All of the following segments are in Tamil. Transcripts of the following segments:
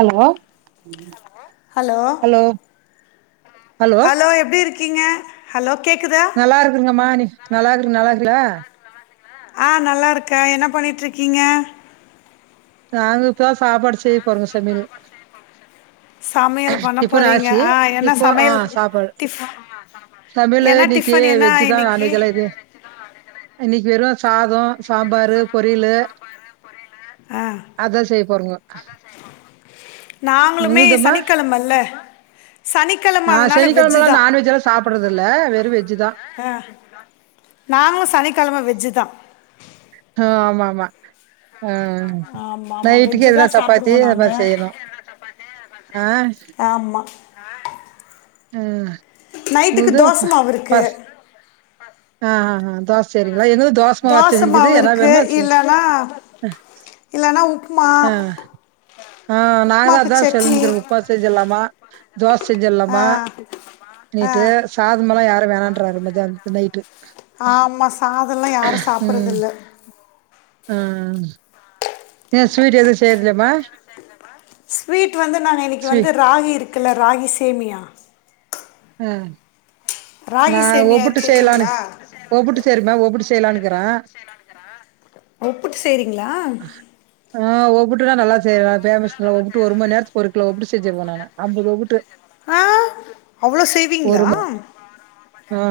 ஹலோ ஹலோ ஹலோ எப்டி இருக் க்கிங்கா ஹலோ கேக்குதா நல்லா இருக்குங்கமா நீ நல்லா இருக்குங் நல்லா இருக்கிங்ளா ஆஹ் நல்லா இருக்கே என்ன பண்ணிட்டு இருக்கீங்க நாங்க இப்பான் சாப்பாடு செய் போறோங்க சமையல் சமையல் பண்ண இப்போ தான் போறீங்க ஆ என்ன இப்போ சமையல் ஆஹ் சாப்பாடு டிஃப் தமிழ் என்ன இன்னைக்கு டிஃபன் என்ன வெஜ்ஜ் தான் இன்னைக்கு நான்வெஜ் எல்லாம் இது இன்னைக்கு வெறும் சாதோம் ஏ சாதம் சாம்பாரு பொரியலு அதா செய்ய போறோங்க நாங்களுமே சனிக்கெழமல்ல சனிக்கெழம நான் அதனால வெஜ்ஜு சனிக்கிழமல்லாம் நாான்வெஜ் எல்லாம் சாப்பிடறது இல்ல வெறு வெஜ் தான் அ நாங்களும் சனிக்கிழமை வெஜ்ஜு தான் அ ஆமா ஆமா ஆ ஆமா ஆமா நைட்டுக்கு வெஜ்ஜு தா எதனா சப்பாத்தி சாப்டுவோ அது நாங்க மாரி செய்யனும் ஆ ஆமா ம் நைட்டுக்கு தோச மாவு இருக்கு ஆ ஆ தோச சரி தோசமா மாவு இருக்கு செய் இல்லன்னா இல்லன்னா உப் அ ஆ நா தான் உப்மாக்கு அதான் சட்னி சொல்றோம் உப்புமா செஞ்சிடலாமா தோசை ஆ செஞ்சிடலாமா ஆ நேத்து சாதம் எல்லாம யாரும் வேணான்றாங்க மத்திய நைட்டு ஆமா சாதம் எல்லா யாரும் சாப்படறது ம் இல்ல ஆ ஏ ஸ்வீட் எதுவும் செய்றதுல்லயாபா ஸ்வீட் வந்து நாங்க இன்னைக்கு வந்து ராகி இருக் குல ராகி சேமியா ம் ராகி நான் சேமியா ஒப்பிட்டு செய்யலனு தெரியுங்களா ஒப்பிட்டு சரிமா ஒப்பிட்டு செய்யலனுக்கிறேன் ஒப்புட்டு செய்றீங்களா ஆ ஒப்புட்டுலாம் நல்லா செய்வேன் ஃபேமஸ் ஒப்புட்டு ஒரு மணி நேரத்துக்கு ஒரு கிலோ ஒப்புட்டு செஞ்சுருவேன் நானு அம்பது ஒப்புட்டு ஆ அவ்ளோ ஒரு செய்வீங்களா ம ஆ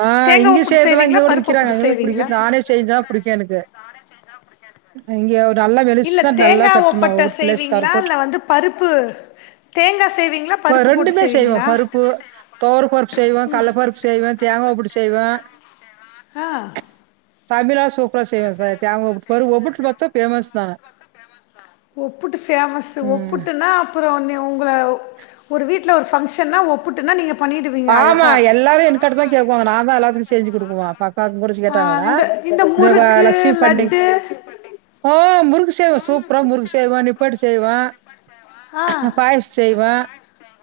ஆ தேங்காய் இங்க ஒப்புட்டு செய்றதெல்லா செய்வீங்களா இங்கோடு பருப்பு விக்கிறாங்க ஒப்புட்டு செய்வீங்களா [unintelligible] நானே செஞ்சா பிடிக்கும் எனக்கு [unintelligible] இல்ல மெலிசா நல்லா தேங்காய் தட்டணு ஒப்பட்ட ஒவ்வொரு பிளேஸ்காரு செய்வீங்களா இல்ல வந்து பருப்பு தேங்காய் செய்வீங்களா இப்ப பருப்பு போட்டு செய்வீங்களா செய்வேன். பருப்பு துவரம் பருப்பு செய்வோம கடலை பருப்பு செய்வேன் தேங்காய் போட்டு செய்வேன் ஆ அதுலா சூப்பரா செய்வான் நா தேங்கா ஒப்புட்டு ஒரு ஒப்புட்டு மட்டும் ஃபேமஸ் நா ஒப்புட்டு பேமஸ் ஒப்புட்டுனா அப்றோ உங்க ஒரு வீட்ல ஒரு பங்க்ஷன் ஒப்புட்டுனா நீங்க ஆமா எல்லாரும் என்கிட்ட தா கேட்கும் நா தா எல்லாருக்கு செஞ்சு குடுக்குவன் [unintelligible] ஆ, கேட்டாங்களா இந்த இந்த அ முறுக்கு லட்சுமி பண்டிகை லட்டு ஓ முறு சே சூப்பரா முறுக் செய்வன் நிப்படி செய்வன் ஆ பாயசம் செய்வன்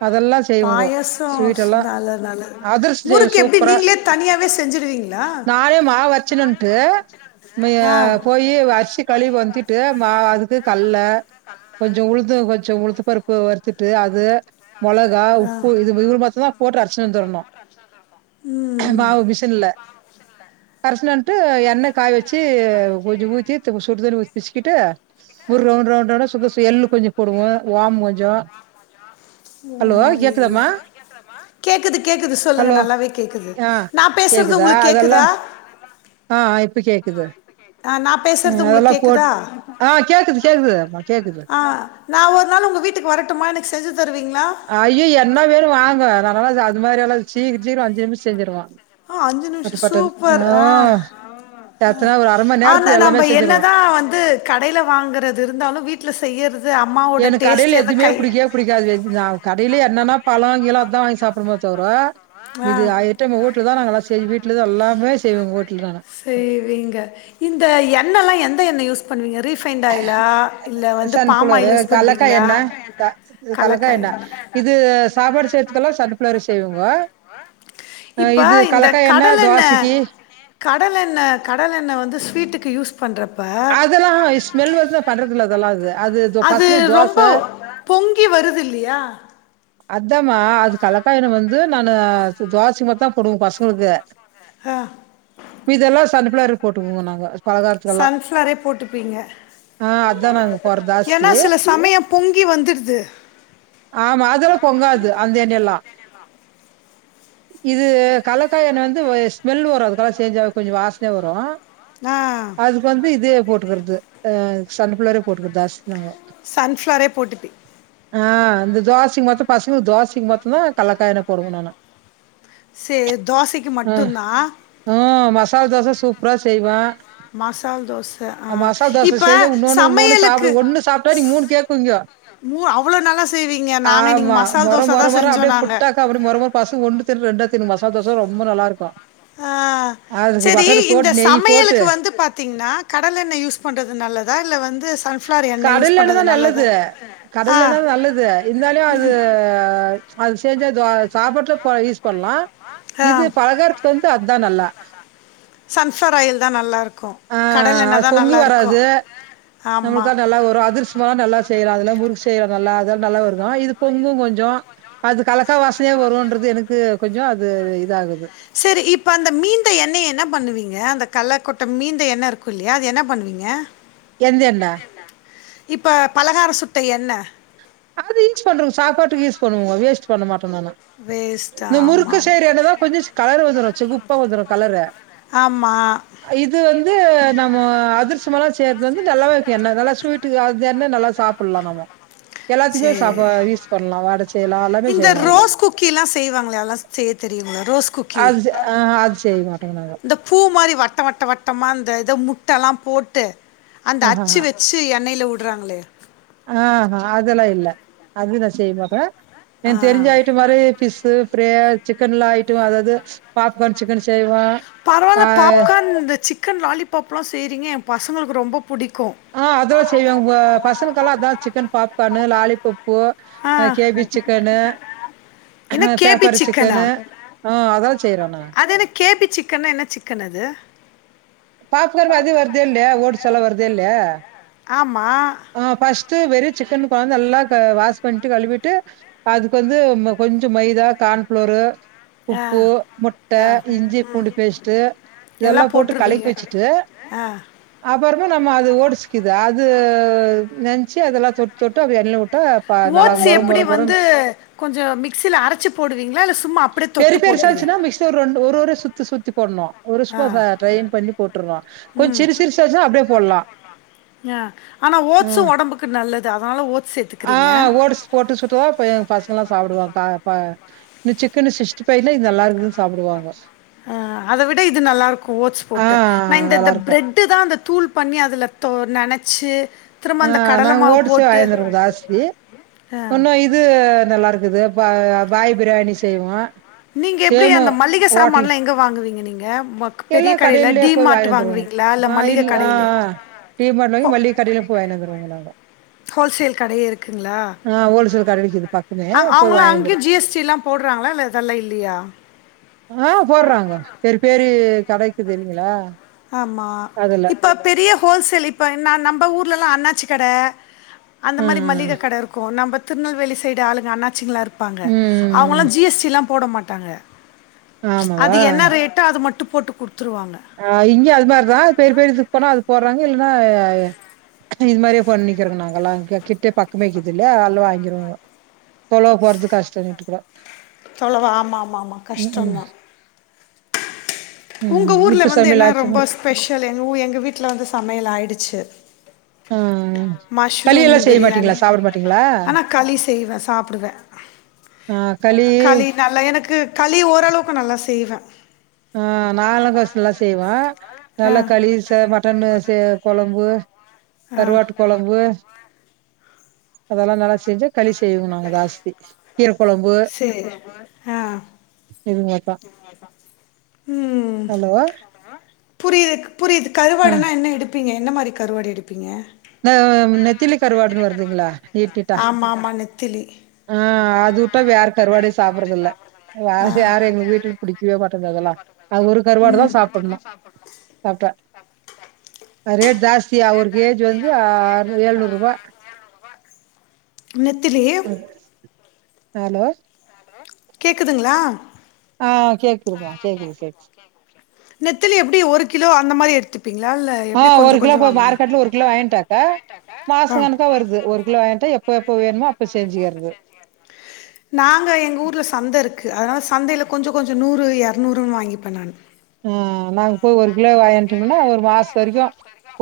அதெல்லா செய்வங்கோ பாயசம் ஸ்வீட்டெல்லா நல்ல நல்ல அதிரசம் செய்வேன் முறுக்கு எப்படி சூப்பரா நீங்களே தனியாகவே செஞ்சுடுவீங்களா நானே மாவு அரச்சிண்டு வந்துட்டு மே ஆ போய் அரி கழிவு வந்துட்டு மா அதுக்கு கல்லை கொஞ்சம் உழுது கொஞ்சம் உழுத்து பருப்பு வறுத்துட்டு அது மொளகா உப்பு இது இவரு மா்தான் போ அ மா ம் மிஷ அ எண்ண் காய வச்சு ஊ சுட்டு ஒரு ரவுண்ட் ரவுண்ட் ரவுண்ட் எள்ளு கொஞ்சம் போடுவோம் ஓமம் கொஞ்சம் போடும் ம் கொஞ்சம் ஓமா எல்ல கேக்குது கேக்குது சொல்லுங்க ஹலோ நல்லாவே கேக்குது ஆ நான் பேசுறது கேக்குதா உங்களுக்கு அதெல்லா கேக்குதா [unintelligible] ந பேசுறது உங்க அதெல்லா போட் கேக்குதா ஆ கேக்குது கேக்குதுமா கேக்குது ஒரு நாள் உங்க வீட்டுக்கு வரட்டுமா எனக்கு செஞ்சு தருவீங்களா அஐயோ என்ன வேணும் வாங்க நல்லல்லா அது மாதிரி எல்லாம் சீக்க சீரம்ஞ்சு நிமிசம் செஞ்சருவான் அஞ்சு நிமிஷம் சூப்பர் ஆ எத்தன ஒரு அர மண் ஆன நேரத்துல எல்லாமே நம்ம செஞ்சிருவோ என்னதான் வந்து கடில வாங்கறது இருந்தாலும் வீட்டுல செய்யற எனக்கு கடையையில் எதுவுமே ப புடிக்க ப புடிக்காது நான் கடையிலே என்னன்னா பழம்ங்காம் அதான் வாங்கி சாப்பிடுரோ தவர ஆ இது வீட்டுல தான் நா எல்லாம் வீட்டுலான் எல்லாமே செய்வங்க செய்வீங்க இந்த எண்ணல்லாம் எந்த அத என்ன யூஸ் பண்ணுவீங்க ரீஃபைன்ண்ட் ஆயிலா இல்ல வந்து பாம் சன்ஃளோரு ஆயில் யூஸ் கலக்காய் பண்ணுவீங்களா என்ண்ணெ கலக்கா கலக்காய் எண்ணய எண்ணெ இது சாப்பாடு செய்துக்கெல்லாம் சன்ஃளோரு செய்வங்கஹ இப்ப இது கலக்காய் எண்ணனய தோசைக்கு கடல் என்ன கடல் என்ன வந்து ஸ்வீட்டுக்குயூஸ் அதெல்லாம் ஸ்மெல் வந்து பண்றதுல அதெல்லாம் அ அது பசங்க தோசை பொங்கி வருது இல்லையா அதமா அது கலக்காயனம் வந்து நான் துவாசி மத்தான் போடுவங்க பசங்களுக்கு ஆ இப்ப இதெல்லாம் சக போட்டுக்கோங்க நாங்க பலகாரத்துக்கல்லாம் சன்ஃப்ளவரே போட்டுப்பீங்க ஆஹ் அத நாங்க போறதாஸ்தி ஏன்னா சில சமயம் பொங்கி வந்துடுது ஆமா எல்லாம் பொங்காது அந்த என்னெய் எல்லாம் இது கலக்காஎன்னெய் வந்து ஸ்மெல் வரும் அதுக்கல சேஞ்ச ஆ கொஞ்சம் வாசனே வரும் ஆஹ் அதுக்கு வந்து இதே போட்டுக்கிறது அ சன் பிளர் போட்டுக்கரது ஜாஸ்தி நாங்க சன்ஃப்ளரே போட்டுப்பே ஆஹ் இந்த தோசைக்கு மத்தும் பசங்க தோசைக்கு மத்தும்தான் கலக்காயின போடுணும் நானா சே தோசைக்கு மட்டும் தான் ம். மசால் தோச சூப்பரா செய்வே மசால் தோசை ஆ மசால் தோசை இப்போ சேஞ்ஜம் இன்னொன்னு இன்னொன்னு சமையலுக்கு சாப்பிடுவ ஒன்னு சாப்பிட்டா நீங்க மூணு கேக்குவிங்க மூ அவ்வளோ நல்லா செய்வீங்க நாங்கள் இன்றைக்கி ஆமா மசால் மொர தோசை மொர தான் மொரம் செஞ்சோம் அப்படியே நாங்கள் புட்டாக்க அப்படியே மொர மொரம் பசு ஒன்னு தும் ரெண்டா தும் மசால் தோசை ரொம்ப நல்லா இருக்கும் ஆஹ் சரி இந்த போட்டு நெய் போட்டு சமையலுக்கு வந்து பாத்தீ நா கடல எண்ணெய் யூஸ் பண்றது நல்லதா இல்ல வந்து சன்ப்ஃளவர் எண்ணெய் யூஸ் கடலெண்ணெய் பண்றது தான் நல்லதா நல்லது. கடலெண்ண நல்லது. இருந்தாலு அது அது செஞ்ச அத சாப்புட்டு போய் பண்ணலாம் இது ஆ பலகாரத்துக்கு வந்து அதுதான்நல்லா சன்ஃப்ளவர் ஆயில் தான் நல்லா இருக்கும் கடல் எண்ணெய் அது தான் பொங்கி நல்லா வராது இருக்கும் நம்மளுக்கா ஆமாம் நல்லா வரும் அதிர்சமாம் நல்லா செய்யற அதல முறுக்கு செய்யலாம் நல்லா அதல்லாம் நல்லா வருக்கும் இது பொங்கும் கொஞ்சம் அது கலக்கா வாசனையா வரும்ன்றது எனக்கு கொஞ்சம் அது இத ஆகுது சரி இப்ப அந்த மீந்த எண்ணெய என்ன பண்ணுவீங்க அந்த கள்ளக்கொட்ட மீந்த எண்ண இருக்கும் இல்லையா அது என்ன பண்ணுவீங்க எந்தெண்ண இப்ப பலகார சுட்ட என்ன அது யூஸ் பண்ணறங்க சாப்பாட்டுக்கு யூஸ் பண்ணுவங்க வேஸ்ட் பண்ணமாட்டாங் ந்தான வேஸ்ட் இந்த முறுக்கு ஆமாம் சேரியானதான் கொஞ்சம் கலர் வந்துகுப்பா வந்துரும் கலர் ஆமாம் இது வந்து வந்து நம்ம அதிர்சவ்வம எல்லாம் செய்யறது வந்து நல்லாவே வக்கும் என்ன நல்லா ஸ்வீட்டு அது என்ன நல்லா சாப்பிடலாம் நம்ம எல்லாத்துக்குமே சரி சாப்ப யூஸ் பண்ணலாம். வடை செய்யலாம். எல்லாமே இந்த செய்யலாம் அதுல. ரோஸ் குக்கி எல்லாம் செய்வாங்கள எல்லாம் செய்ய தெரியுங்கள ரோஸ் குக்கி அது செ ஆஹா அது செய்ய மாட்டோங்க நாங்க. இந்த பூ மாதிரி வட்டம் வட்ட வட்டமா ஏதோ முட்டல்லாம் போட்டு அந்த அச்சு வச்சு எண்ணெயில உள் ட்றாங்லே ஆஹ்ஹ் அததுெல்லாம் இல்ல அததுனா செய்ய மக்க என் ஆ தெரிஞ்ச ஆயிட்டு மாதிரி பிஸு அப்பற சிக்கன் எலாம் ஆயிட்டும் அதாவது பாப்கார்ன் சிக்கன்செய்வே பரவாயில்ல பாப்கார்ன் இந்த சிக்கன் லாலிபாப் எல்லாம் சரிங்க பசங்களுக்கு ரொம்ப புடிக்கு ஆஹ் அதெல்லாம் செய்வேங்க உங்க பசங்கக்கெல்லாம் அதான் சிக்கன் பா பன்னு லாலிபப் பூ ஆ கேபி சிக்கனு என்ன கேபி பேப்பர் சிக்கனா சிக்கனு ஆஹ அதெல்லாம் செய்றோண்ணா சிக்கனா என்ன சிக்கன் அது பாப் கர்ம அதுே வருது இல்லலை ஓட் சொல வருது இல்லயா ஆமா வெறிய சிக்கன் கொாந்து நல்லா வாஷ் பண்ணிட்டு கழுவிட்டு அதுக்கு வந்து கொஞ்சம் மைதா கான்பளோரு ஆ உப்பு முட்டை ஆ இஞ்சி பூண்டுி பேஸ்ட்ட் எல்லா இதெல்லாம் போட்டு போட்ருவீங்க களைக்கு வச்சுட்டு ஆ அப்புற நம்ம அது ஓடிச்சுக்குது அது நெைச்சு அதெல்லாம் தொட்டு தொட்டு அ எண்ண விட்டு ஓட்ஸ் எப்படி வந்து கொஞ்சம் மிகஸியில அரைச்சு போடுவீங்களா இல்ல சொல்ல பெரிய பெருசாச்சுன்னா மிக ஒரு ஒரு சுத்து சுத்தி பொடண்ணும்ம் ஒரு ஸோ ட்ரெயின் பண்ணி போட்டுருவோம் கொஞ்சம் சிரு சிரு சச்சம் அப்படியே போடலாம் ஆ ஆனா ஓட்ஸு ஆஹ் ஒடம்புக்கு நல்லது அதனால ஓட்ஸ் சேத்துக்கிறீங்க ஆஹ் ஓடிச்சு போட்டு சுட்டுவான் பசங்க எல்லாம் சாப்பிடுவான் இன்னும் சிக்கனு சஷ்டி பனா இது நல்லா இருக்குதான் சாப்பிடுவாங்க அத விட இது நல்லா இருக்கும் ஓட்ஸ் ஆ போட்டு நல்லா இந்த இருக்கு பிரெட்டு் தான் அ தூள் பண்ணி அதுல நினச்சு ஆஹ் நாங்க ஓடிச்சு வாயந்துருவோம் தாசி ஆ ஒன்னும் இது நல்லா இருக்குது பாய் பிரியாணி செய்வோம் நீங்க எப்படி அந்த மல்லிகை சாமான் எல்லாம் எங்க வாங்குவீங்க நீங்க கப் எல்லாம் கடையிலயே போய் வாாயினுந்துவோங்கும் இல்லை ஆஹ் மளிகை இல் கடையில் ஆஹ ீ பங்கி மல்லிகி கடையிலும் போய்யினு வந்துருவோங்கான் ஹோல்சேல் கட இருக்குங்களா ஆ ஹோல்சேல் கட இருக்குது பக்கமே போய் அவங்காம் வாங்கி அங்கய வந்துருவோ ஜாம் போடுறாங்களா இல்லாம் இல்லா கிடைக்குது இல்ங்களா ஆமா இப்ப பெரிய ஹோல்சேல் இப்ப ந நம்ம ஊர்லல்லாம் அண்ணா வச்சுக்கடை அந்த மாதிரி ம் மளிகை கடை இருக்கும் நம்ம திருநெல்வேலி சைடு ஆளுங்க அண்ணாச்சிங்களா இருக்கு இருபாங்க ம் ம் அவுங்கல்லாம் ஜி. எஸ்டி எல்லாம் போட மாட்டாங்க அது ஆமாவா என்ன ரேட்டா அது மட்டும் போட்டு கொடுத்து குடுத்துடுவாங்க இங்கயு அது மாதிரிதான் பெரிய பெரிய இதுக்கு போனா அது போடுறாங்க இல்லன்னா இது மாதிரியே பண்ணிக்கிறோங்க நாங்க எல்லாம் கிட்டே பக்கமேக்குது இல்லயா அதெல்லாம் வாங்கிருவோங்க தொலவ போறது கஷ்டண்ணட்டு கூட தொளவா ஆமா-ஆமா-ஆமா கஷ்டம்தா உம் இ வந்து என்ன ரொம்ப ஸ்பெஷல் எ எங்கள் வீட்டில் வந்து சமயல் ஆயிடுச்சு ஆ. களி மஷ்ரூம் எல்லாம் செய்ய பிரியாணி மாட்டீங்களா? சாப்பிட மாட்டீங்களா? ஆனா களி செய்வேன் சாப்டுவேன் களி நல்லா எனக்கு களி ஓரளவுக்கு நல்லா செய்வே ஹா நாலங்கசம் எல்லா செய்வா ஆ நல்லா களிச மட்டனுச கொழம்பு ஆ கருவாட்டு கொழம்பு அதெல்லாம் நல்லா செஞ்ச கழி செய்வோ நாங்க ஜாஸ்தி கீர கொழம்பு சேரி ஆ இது மாரிதா ஹலோ புரியுதுக் புரியுது ஆ. கருவாடுனா என்ன எடுப்பீங்க என்ன மாதிரி கருவாடி எடுப்பீங்க நெத்திலி கருவாடுன்னு வருதுங்ளா நீட்-நீட்டா ஆமா ஆமா நெத்திலி ஹா அது உட்டா வேற கருவாடிய சாப்டறதில்ல வேற ஆ யாரும் எங்க வீட்ல பிடிக்கவே மாட்ட இந்ததெல்லாம் அது ஒரு கருவாடு தா சாப்புணும்சாப்ட்டா நெறைய டாஸ்சியா அவுருக்கு இது வந்து அர்னுரு எழுநூறு ரூபா நெத்திலி ஹலோ கேக்குதுங்ளா ஆ கேக்குதுமா கேக்குது கேக்குது. நெத்தலி எப்டி ஒரு கிலோ அந்த மாதிரி எடுத் ஆஹ் ஒரு கிலோ போய் மார்க்கெட்ல ஒரு கிலோ வாங்கிட்டாக்கா மாச ஆ கணக்கா வருது ஒரு கிலோ வாங்கிட்டா எப்ப எப்ப வேணுமோ அப்ப செஞ்சுக்கிறது நாங்க எங்க ஊர்ல சந்த இருக்கு அதனால சந்தையில கொஞ்சம் கொஞ்சம் நூறு இரநூறுன்னு வாங்கிப்பே நானு ஆஹ் நாங்க போய் ஒரு கிலோ வாங்கட்டோம்ன்னா ஒரு மாசம் வரைக்கும்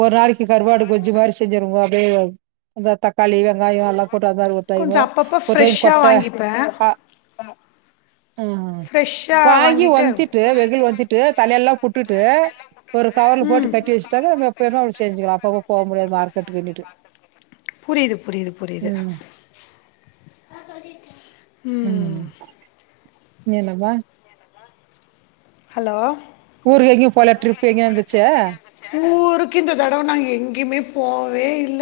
ஒரு நாளைக்கு கருவாடு கொஞ்சு மாதிரி செஞ்சருவோ அப்படியே இந்த தக்காளி வெங்காயம் எல்லாம் போட்டு அது மாரி ஒரு டைமு கொஞ்சம் அப்பப்ப ஒரு டைம் ஃப்ரெஷ்ஷா கொட்ட வாங்கிப்பே ஹ் ஃப்ரெஷ்ஷா வாங்கி வாங்கிட்டு ஒலத்திட்டு வெயில ஒலத்திட் தலையெல்லாம் புட்டுட்டு ஒரு கவர்ல போட்டு கட்டி வச்சுட்டா எப்ப வேனாலும் அப்ப அப்ப மார்கெட் போக முடியாது புரியுது புரியுது புரியுது உம் உம் ம் என்னப்பா ஹலோ ஊருக்கு எங்கேயும் போல ட்ரிப் எங்கய இந்துச்சே ஊருக்கு இந்த தடவை நாங்க எங்கேயுமே போவே இல்ல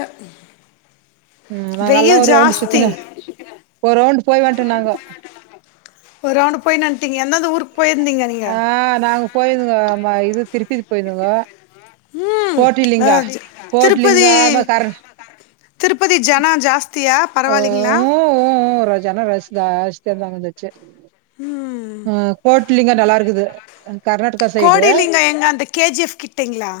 உஹம் நாங்க எல்லாம் வெயில் ஒரு ரவுண்ட் ஜாஸ்தி சுத்தின ஒரு ரவுண்ட் போய் வன்ட்டோம் நாங்க ஒரு ரவுண்டு போயின்னு வந்துட்டீங்க எந்தெந்த ஊருக்கு போயிருந்தீங்க நீங்க ஆஹ் நாங்க போயிருந்தங்க ம இதுக் திருப்பிதி போயிருந்தோங்க உஹம் கோட்டிலிங்கா அஹ திருப்பதி கோட்லிங்கா திருப்பதி ஜனா ஜாஸ்தியா பரவாயில்லிங்களா ஒ ஜன ரஷ் தான் [unintelligible] இந்துச்சு ம் உன் கோட்லிங்க நல்லா இருக்குது கர்நாடகா சைடு கோடிலிங்கம் எங்க அந்த கேஜிஎஃப் கிட்டங்களா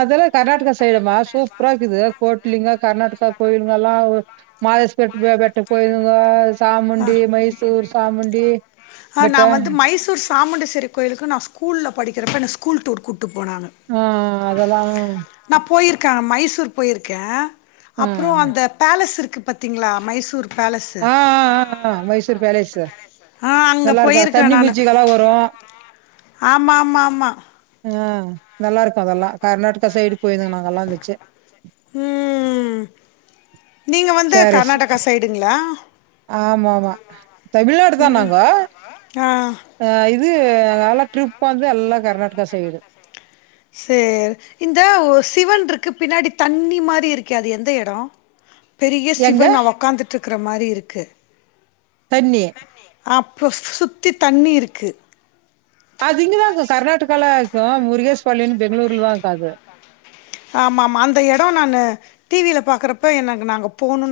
அதல்ல கர்நாடக ஸ் சைடமா சூப்பரா இருக்குது கோ லிங்கா கர்நாடகா கோயில் இதல்லாம் ஒரு மாயஸ் [unintelligible] சாமுண்டி மைசூர் சாமுண்டி ஆ, பெட்ட நான் வந்து மைசூர் சாமுண்டேஸ்வரி கோயிலுக்கு நான் ஸ்கூல படிக்கிறப்ப ஸ்கூல் டூர் கூட் ஆஹ் அதெல்லாம் நான் போயிருக்கேன் மைசூர் போயிருக்கேன் ஆ அப்பறம் அந்த பேலஸ் இருக்கு பாத்தீங்களா மைசூர் பேலஸ்ஸு ஆஹ்ஹ் ஆஹ்ஹ மைசூர் பேலேஸ் ஆ அங்கே நல்லா இருக்கா தண்ணி போயிருக்கிறேன் நான் மூச்சிக எல்லாம் வரும் ஆமா ஆமா ஆமா ஆஹ் நல்லா இருக்கு அதெல்லாம் கர்நாடகா சைடு போயிருந்தங்க நாங்கெல்லாம் நல்லா இந்துச்சி உம் கேரிஸ் ஆமா ஆமா தமிழ்நாடு தா நாங்கோ ஆ அன் இது இது நல்லா ட்ரிப் வந்து எல்லா கர்நாடகா சைடு சரி இந்த சிவன் இருக்கு பின்னாடி தண்ணி மாரி இருக்கே அது எந்த இடம் பெரிய எங்க சிவன் உக்காந்துட்டு இருக்கிற மாரி இருக்கு தண்ணி அப் [unintelligible] சுத்தி தண்ணி இருக்கு தோ முருகேஸ்பள்ளின்னு பெங்களூர்ல தான் இருக்குகா அது ஆமா ஆமா அந்த இடம் நான் டிவியில பாக்கறப்ப எனக்கு நாங்க போணும் ன்னு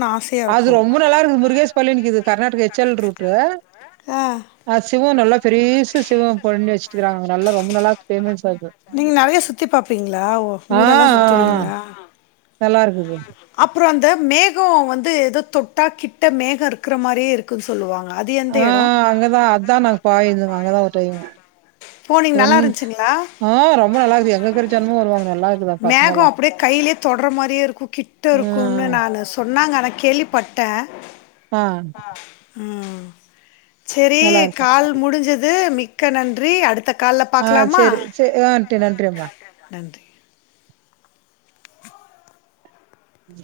அது ரொம்ப நல்லா இருக்குது முருகேஷ் பள்ளிக்கு இது கர்நாடக எச் ல் ரூட்டு ஆ அ சிவம் நல்லா பெரிசு சிவம் பண்ணிவச் ரொம்ப நல்லா இக்கு பேமன்ஸ் நீங்க நிறைய சுத்தி பார்ப்பீங்களா ஓ, ஊரெல்லாம் ஆஹ் நல்லா இருக்கு அப்றம் அந்த மேகம் வந்து ஏதோ தொட்டா கிட்ட மேகம் இருக்கிற மாரியே இருக்குன்னு சொல்லுவாங்க அது எந்த இடம் ஆஹ அங்கதா அதா நாங்க போயிருந்தோ அங்கதா ஒரு டைம்மு. போனீங் நல்லா இருந்துச்சுங்களா. நல்லா இருக்குது எங்க இருக்கிற ஜனமும் வருவாங்க நல்லா இருக்குதா மேகோ பக்கமெல்லாம் அப்படியே கையிலயே தொடர மாரியே இருக்கு கிட்ட ஆ இருக்கும்னு நானு சொன். நாங்க என கேள்விப்பட்ட. ஆஹ. உம். சேரி கால் முடிஞ்சுது மிக். க்க நன். ஆஹ சேரி சேரி ஆஹ [unintelligible] நன்றிமா. நன்றி உம்.